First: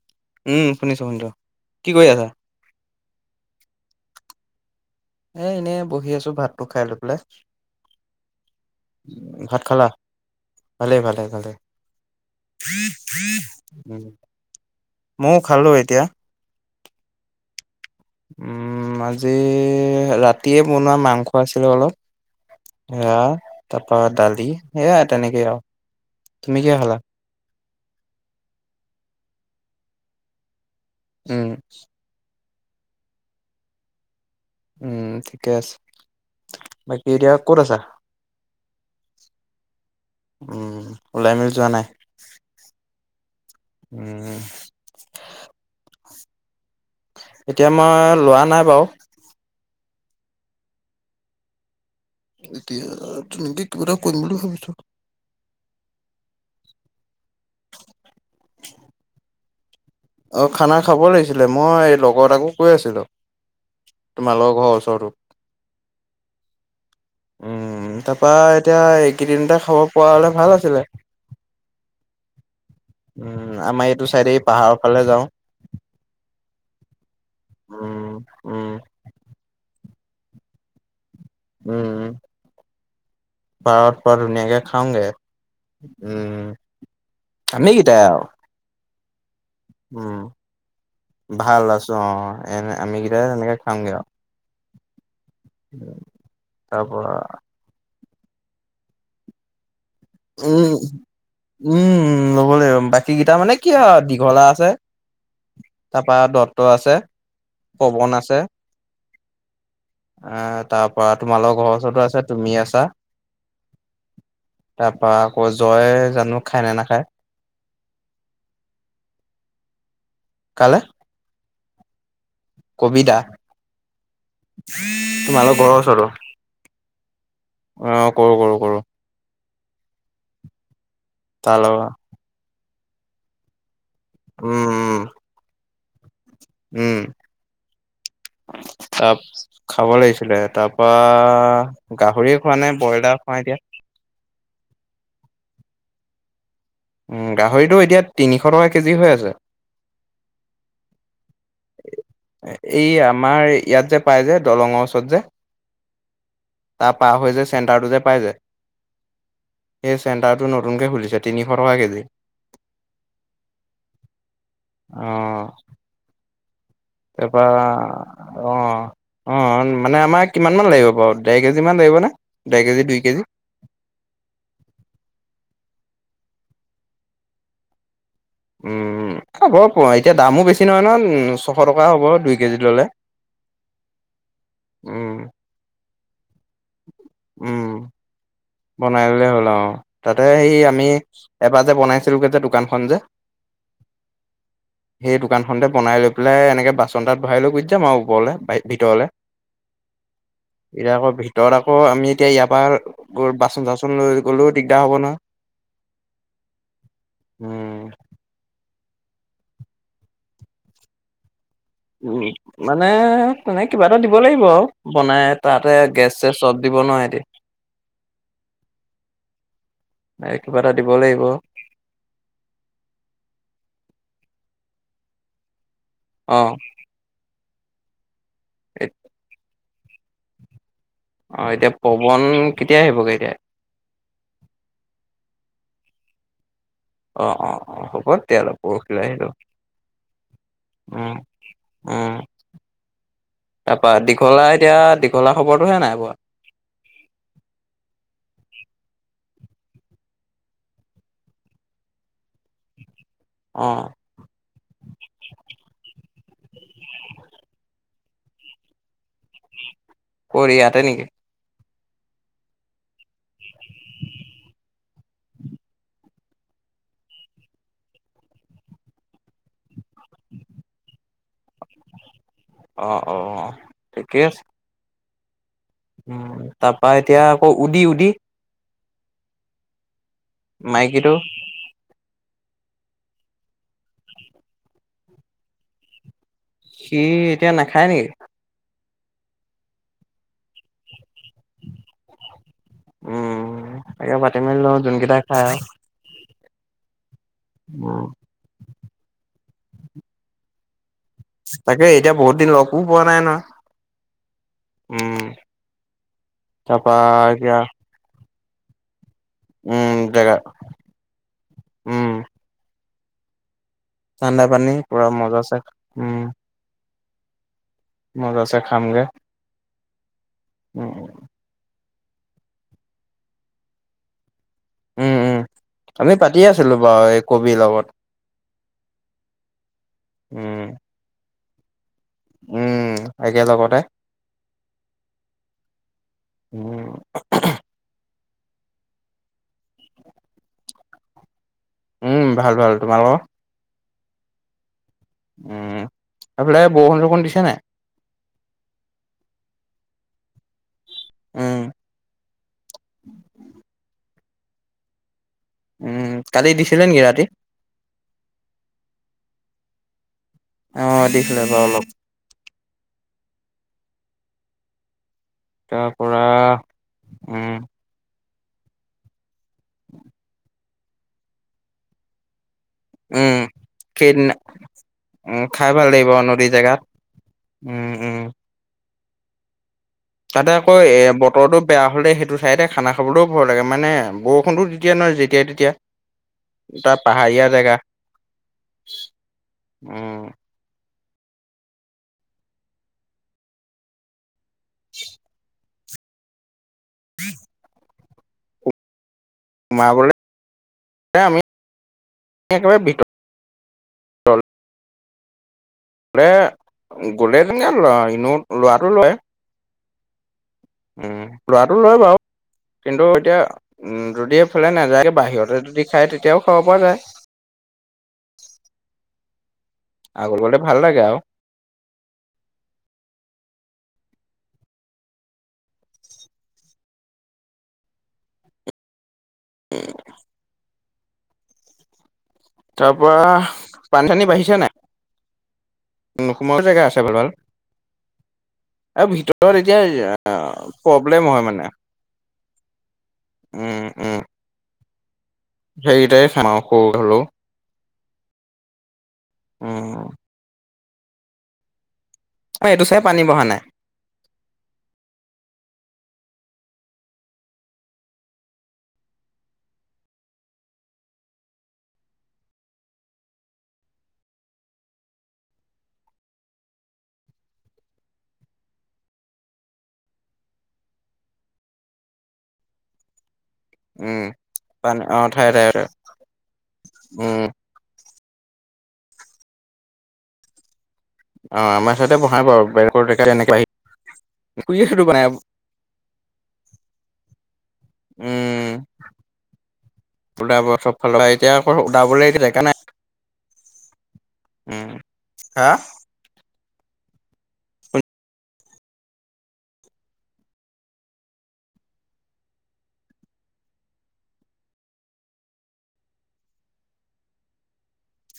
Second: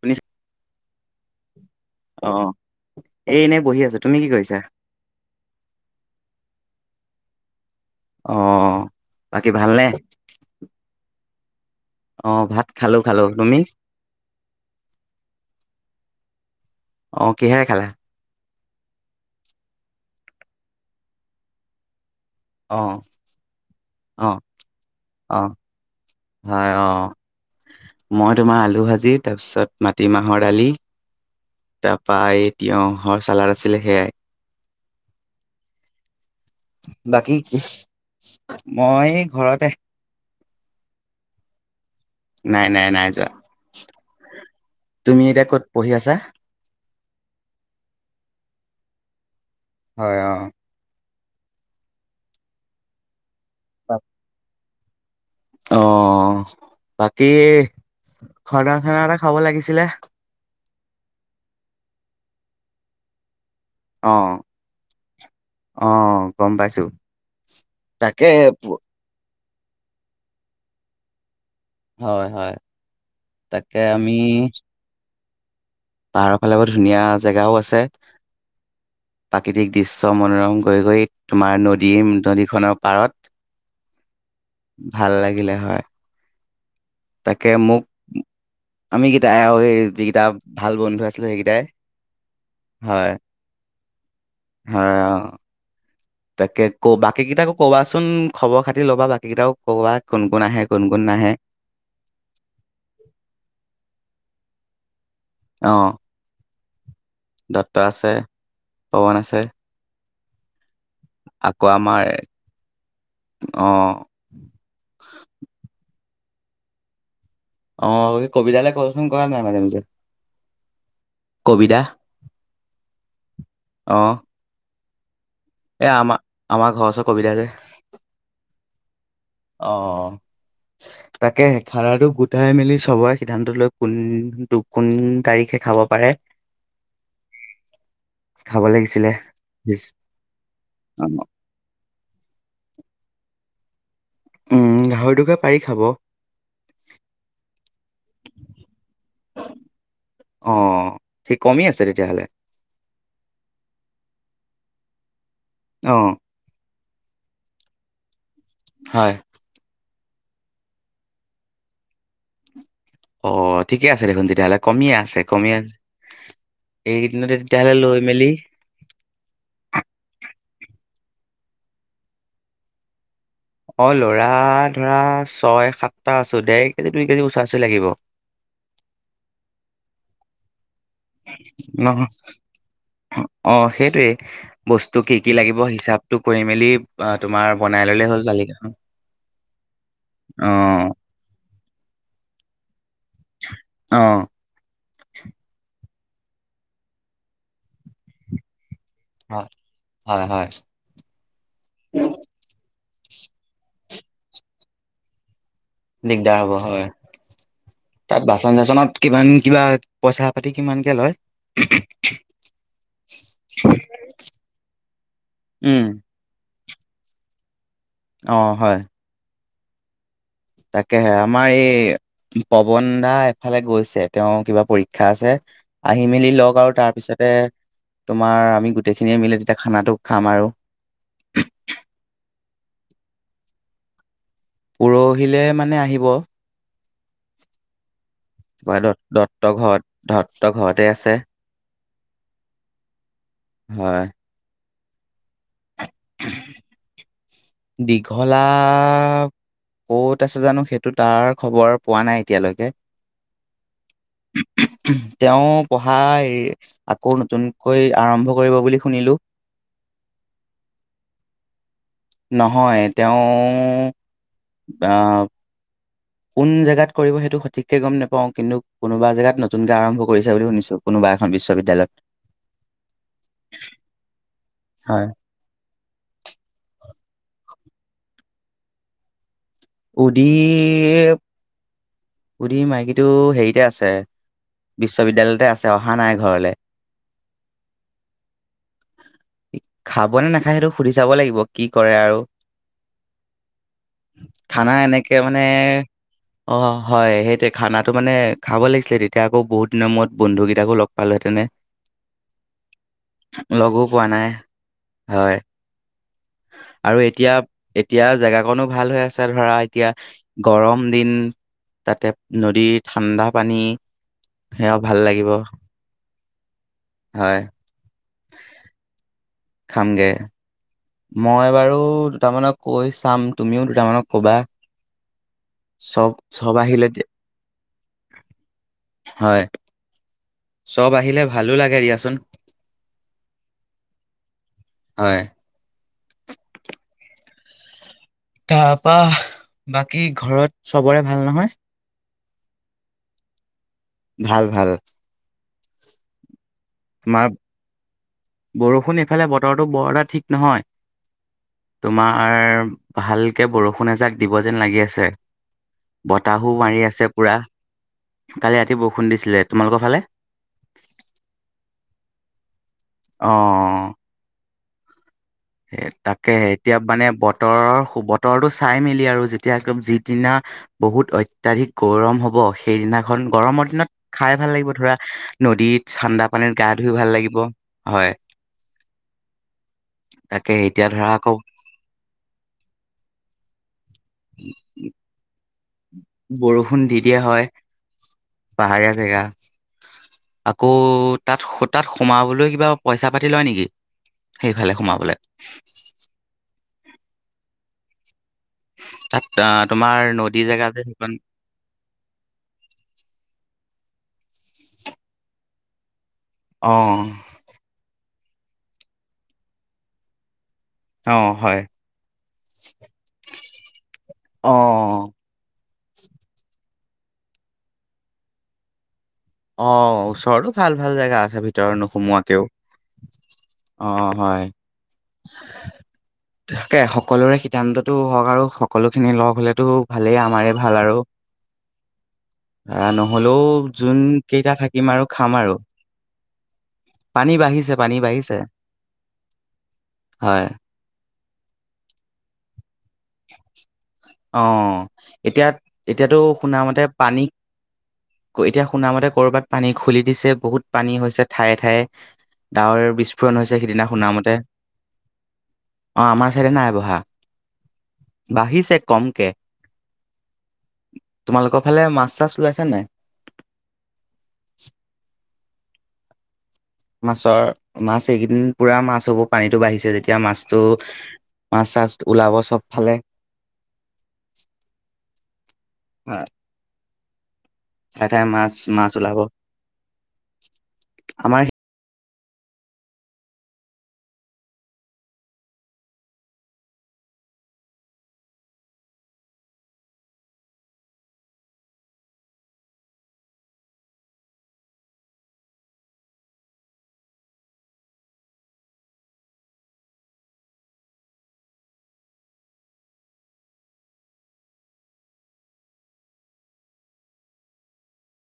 শুনিছা উম শুনিছো শুনিছো কি কৰি আছা? এ এনেই বহি আছো তুমি কি কৰিছা। এ এনেই বহি আছো ভাতটো খাই লৈ পেলাই, অঁ বাকী ভাত ভালনে খালা ভালেই ভালে ভালেই। অঁ ভাত খালো খালো তুমি মইও খালো এতিয়া। অ কিহে খালা? উম আজি ৰাতিয়ে বনোৱা মাংস আছিলে অলপ। অঁ হেয়া তাপা অঁ দালি সেয়া তেনেকেই অঁ আৰু তুমি হয় কিহে অ খালা? মই তোমাৰ আলু ভাজি তাৰপিছত মাটিমাহৰ দালি, উম তাৰাপা তিয়ঁহৰ চালাদ আছিলে সেয়াই। উম ঠিকে আছে। এতিয়া বাকী ক'ত আছা? মই ঘৰতে উম ওলাই মেলি যোৱা নাই। নাই নাই নাই যোৱা উম তুমি এতিয়া ক'ত পঢ়ি আছা? এতিয়া মই লোৱা নাই বাৰু। হয় অ এতিয়া তেনেকে কিবা এটা কৰিম বুলি ভাবিছো। অ বাকী খৰদাৰখানা এটা খাব লাগিছিলে, অ খানা খাব লাগিছিলে মই লগৰ এটাকো কৈ আছিলো। অঁ তোমালোকৰ ঘৰ ওচৰতো। অঁ গম পাইছো উম তাকে তাৰপা এতিয়া এইকেইদিনটে। খাব পৰা হলে ভাল আছিলে। হয় হয়। উম তাকে আমাৰ এইটো আমি চাইডে পাহাৰৰ ফালে যাওঁ পাহাৰৰ ফালে বা ধুনীয়া জেগাও আছে উম, উম, প্ৰাকৃতিক দৃশ্য মনোৰম কৰি গৈ তোমাৰ নদীৰ নদীখনৰ পাৰত। পাৰত পুৰা ধুনীয়াকে খাওঁগে, ভাল লাগিলে হয় উম তাকে মোক আমিকেইটাই আৰু আমি। তাই আৰু এই উম, যিকেইটা ভাল বন্ধু আছিলো সেইকেইটাই ভাল আছো অ', এনে হয়। আমিকেইটাই তেনেকে খামগে আৰু হ তাকে ক তাৰপৰা বাকী কেইটাকো ক'বা চোন। চোন খবৰ খাতি ল'বা বাকীকেইটাও ক'ৰবাত। উম উম ল'ব লাগিব বাকী কেইটা মানে কি হয় দীঘলা আছে। অ তাৰপা দত্ত আছে পৱন আছে। পৱন আছে আহ তাৰ পৰা তোমালৰ আকৌ ঘৰৰ ওচৰতো আমাৰ আছে তুমি আছা। অ তাৰ পৰা আকৌ জয় জানো খাই নে নাখায়? অ' সেই কবিতালৈ কচোন কৰা নাই মাজে মাজে কালৈ? কবিদা কবিতা। উম। এ আমা আমাৰ যৰ ওচৰত। অ' কৰো কৰো কৰো। অ' তাকে তাৰ লগা খাৰাটো গোটাই মেলি চবৰে সিদ্ধান্ত লৈ কোন উম, কোন উম। তাৰিখে খাব পাৰে? উম। খাব লাগে। তাত খাব লাগিছিলে তাৰ অ', পৰা গাহৰি খোৱা নে ব্ৰইলাৰ খোৱা এতিয়া? উম গাহৰি টোকে পাৰি খাব। গাহৰিটো এতিয়া তিনিশ টকা কেজি হৈ আছে। অ ঠিক কমি আছে তেতিয়াহ'লে এই আমাৰ ইয়াত যে পাই যে দলঙৰ ওচৰত যে। আহ। তাৰ পাৰ হৈ যে চেণ্টাৰটো যে পাই যে, হয়। সেই চেণ্টাৰটো নতুনকে খুলিছে তিনিশ টকা কেজি। অ' ঠিকে আছে দেখোন তেতিয়াহ'লে কমিয়ে আছে। কমি আ তাৰপৰা অ' অ' মানে আমাক কিমান মান লাগে, লাগিব বাৰু দেৰ কেজি মান লাগিব নে ডেৰ কেজি দুই কেজি। অ' লৰা ধৰা ছয় সাতটা আছো। দেৰ কেজি দুই কেজি ওচৰা চৰি লাগিব। হ'ব এতিয়া দামো বেছি নহয় নহয় ছশ টকা নহ হ'ব দুই কেজি ল'লে। অ' সেইটয়ে বস্তু কি কি উম, লাগিব হিচাপ। কৰি মেলি অ' তোমাৰ বনাই ল'লে হ'ল। জালি বনাইলে হ'ল অ' তাতে সেই আমি এবাৰ যে বনাইছিলোগে যে দোকানখনন যে অ সেই দোকান খতে বনাই লৈ পফে এনেে বানাতৰা লৈ গুজ যাম আৰু ওপৰলৈ ভিতৰলৈ হয় হয় হয় এ আকৌ ভিতৰত আকৌ আমি এতিয়া ইয়াৰ পৰা গ বাচন চাচন লৈ গ'লেও দিগদাৰ হ'ব নহয়, দিগদাৰ হ'ব হয়, উম, তাত বাচন চাচনত কিমান কিবা পইচা পাতি কিমানকে লয়? উম, মানে তেনে কিবা এটা দিব লাগিব আও, বনাই তাতে উম, গেছ -চেছ চব দিব নোৱাৰে হেঁতি? অ' হয়। কিবা এটা দিব তাকেহে, লাগিব আমাৰ এই পৱনদা এফালে গৈছে। তেওঁ কিবা পৰীক্ষা শিক্ষা আছে আহি মেলি লওঁ‌ক অ'। আৰু তাৰপিছতে। তোমাৰ, আমি গোটেইখিনিয়ে মিলি যেতিয়া খানাটো খাম আৰু অ' এতিয়া পৱন কেতিয়া আহিবগে এতিয়া? পৰহিলে মানে আহিব। অ' অ' অ' [unintelligible] পৰহিলৈ [unintelligible] আহিলো ঘৰতে উম আছে! উম, তাপা হয়। দীঘলা এতিয়া, দীঘলা খবৰটোহে নাই। পোৱা দীঘল লা, ক'ত আছে জানো সেইটো তাৰ খবৰ পোৱা নাই এতিয়ালৈকে। অ তেওঁ পঢ়া এ এই আকৌ নতুনকৈ আৰম্ভ কৰিব বুলি শুনিলোঁ। কৰ ইয়াতে নেকি? নহয়, তেওঁ আ কোন জেগাত কৰিব সেইটো সঠিককে গম নাপাও, কিন্তু কোনোবা জেগাত নতুনকে আৰম ভ কৰিছে বুলি শুনিছোঁ কোনোবা এখন অ অ অ বিশ্ববিদ্যালয়ত। ঠিকে আছে হয়। উম, তাৰ পা এতিয়া আকৌ উদি উদি উদী মাইকীটো উদীৰ মাইকীটো হেৰিতে আছে, বিশ্ববিদ্যালয়তে আছে অহা নাই। ঘৰলে সি এতিয়া নাখায় নেকি? খাব নে নাখায় সেইটো সুধি ছাব লাগিব কি কৰে আৰু। উম তাকে পাতি মেলি খানা লওঁ এনেকে যোনকেইটা মানে খাই আৰু অ' হয় সেইটোৱে খানাটো উম মানে খাব লাগিছিলে তেতিয়া আকৌ বহুত দিনৰ মূৰত বন্ধুকেইটাকো লগ পালোহেঁতেনে, তাকে এতিয়া বহুত দিন লগো পোৱা নাই নহয় লগো পোৱা নাই। উম হয় আৰু এতিয়া - এতিয়া জাগা কনো ভাল হৈ আছে ধৰা এতিয়া উম জেগা গৰম দিন, উম তাতে নদীত ঠাণ্ডা পানী ঠাণ্ডা পানী সেয়া ভাল পুৰা লাগিব মজা চে, উম। হয়। মজাছে খামগে। খামগে। উম মই বাৰু দুটামানক কৈ চাম, তুমিও দুটামানক কবা। উম, উম, চব আমি পাতিয়ে চব আছিলো আহিলে বাও দি- এই কবিৰ লগত। হয়, উম চব আহিলে ভালো লাগে দিয়া চোন, উম একেলগতে হয়। [unintelligible] তাৰপা বাকী ঘৰত চবৰে ভাল নহয়? উম, ভাল ভাল। তোমালোকৰ? ভাল ভাল। উম, সেইফালে বৰষুণ - চৰষুণ তোমাৰ দিছে নাই? বৰষুণ এইফালে বতৰতো বৰ এটা ঠিক নহয়, উম তোমাৰ ভালকে বৰষুণ এজাক দিব যেন লাগি আছে। উম কালি বতাহো মাৰি দিছিলে নেকি আছে ৰাতি পুৰা, কালি ৰাতি বৰষুণ দিছিলে। তোমালোকৰ ফালে? অ', দিছিলে বাৰু অলপ। অ'। এ তাৰ পৰা তাকেহে, এতিয়া মানে উম বতৰৰ সু বতৰটো চাই- মেলি আৰু যে [unintelligible] যিদিনা বহুত অত্যাধিক গৰম হ'ব সে সেইদিনাখন উম গৰমৰ দিনত সেইদিনা খাই ভাল লাগিব ধৰা, উম খাই ভাল নদীত লাগিব ঠাণ্ডা নদী পানীত গা জেগাত ধুই ভাল লাগিব। উম উম। [inaudible] তাতে তাকে আকৌ, এতিয়া ধৰা এ আকৌ বতৰটো বেয়া হ'লে সেইটো চাইডে খানা খাবলো ভয় লাগে। মানে বৰষুণটো দি দিয়ে নহয়, যেতিয়াই তেতিয়া বৰষুণ তাত দি দিয়া হয় পাহাৰীয়া জেগা। পাহাৰীয়া জেগা। উম আকৌ তাত তাত সোমাবলৈ কিবা পইচা পাতি লয় নেকি সেইফালে সোমাবলে। উ তাত আহ তোমাৰ সোমাবলে নদী জেগা যে সেইখন আমি অল মানে অ গলে তেনেকে এনে লোৱাটো লয়। অ উম, হয় লোৱাটো লয় বাও কিন্তু এতিয়া, উম যদি এইফালে অ নাযায়ে বাহিৰতে যদি খাই তেতিয়াও খাব পৰা যায়। অঁ-, আগলে ওচৰটো গ'লে ভাল ভাল লাগে জেগা আৰু আছে ভিতৰত নোসোমোৱাকেওঁ। অ হ'য়। তাকে, সকলোৰে সিদ্ধান্তটো হওঁক আৰু সকলোখিনি লগ হ'লেটো ভালেই, আমাৰে ভাল আৰু। আ তাৰ পৰা নহলেও, যোন কেইটা থাকিম আৰু খাম আৰু সোমায় জেগা আছে ভাল ভাল। পানী বাঢ়িছে পানী বাঢ়িছে আৰু ভিতৰত এতিয়া, হয় প্ৰব্লেম হয় মানে। উম উম অ। এতিয়া এতিয়াতো সেইকেইটাই খাম শুনা আৰু মতে সৰু পানী হ'লেও কৈ দিয়া শুনা মতে কৰ'বাত পানী খুলি উম দিছে, বহুত পানী হৈছে ঠাই ঠাই। ডাৱৰ এইটো চাই পানী বিস্ফোৰণ বঢ়া হৈছে নাই সিদিনা শুনামতে। অ, আমাৰ চাইডে নাই বঢ়া, বাঢ়িছে কমকে। তোমালোকৰ ফালে মাছ চাছ ওলাইছে নাই? মাছৰ, মাছ এইকেইদিন পুৰা মাছ হ'ব। পানীটো বাঢ়িছে যেতিয়া মাছটো মাছ চাছ ওলাব চবফালে। উম, পানী অ ঠাই ঠাই উম। এঠাই মাছ মাছ ওলাব। আমাৰ অ আমাৰ তহতে বহাই ব আৰু বে এনেকে আহি পুখুৰীয়ে হয়তো বনাব উম- ওলাব চব ফালৰপা, এতিয়া আকৌ ওলাবলেগে জেগা নাই। উম, হাঁ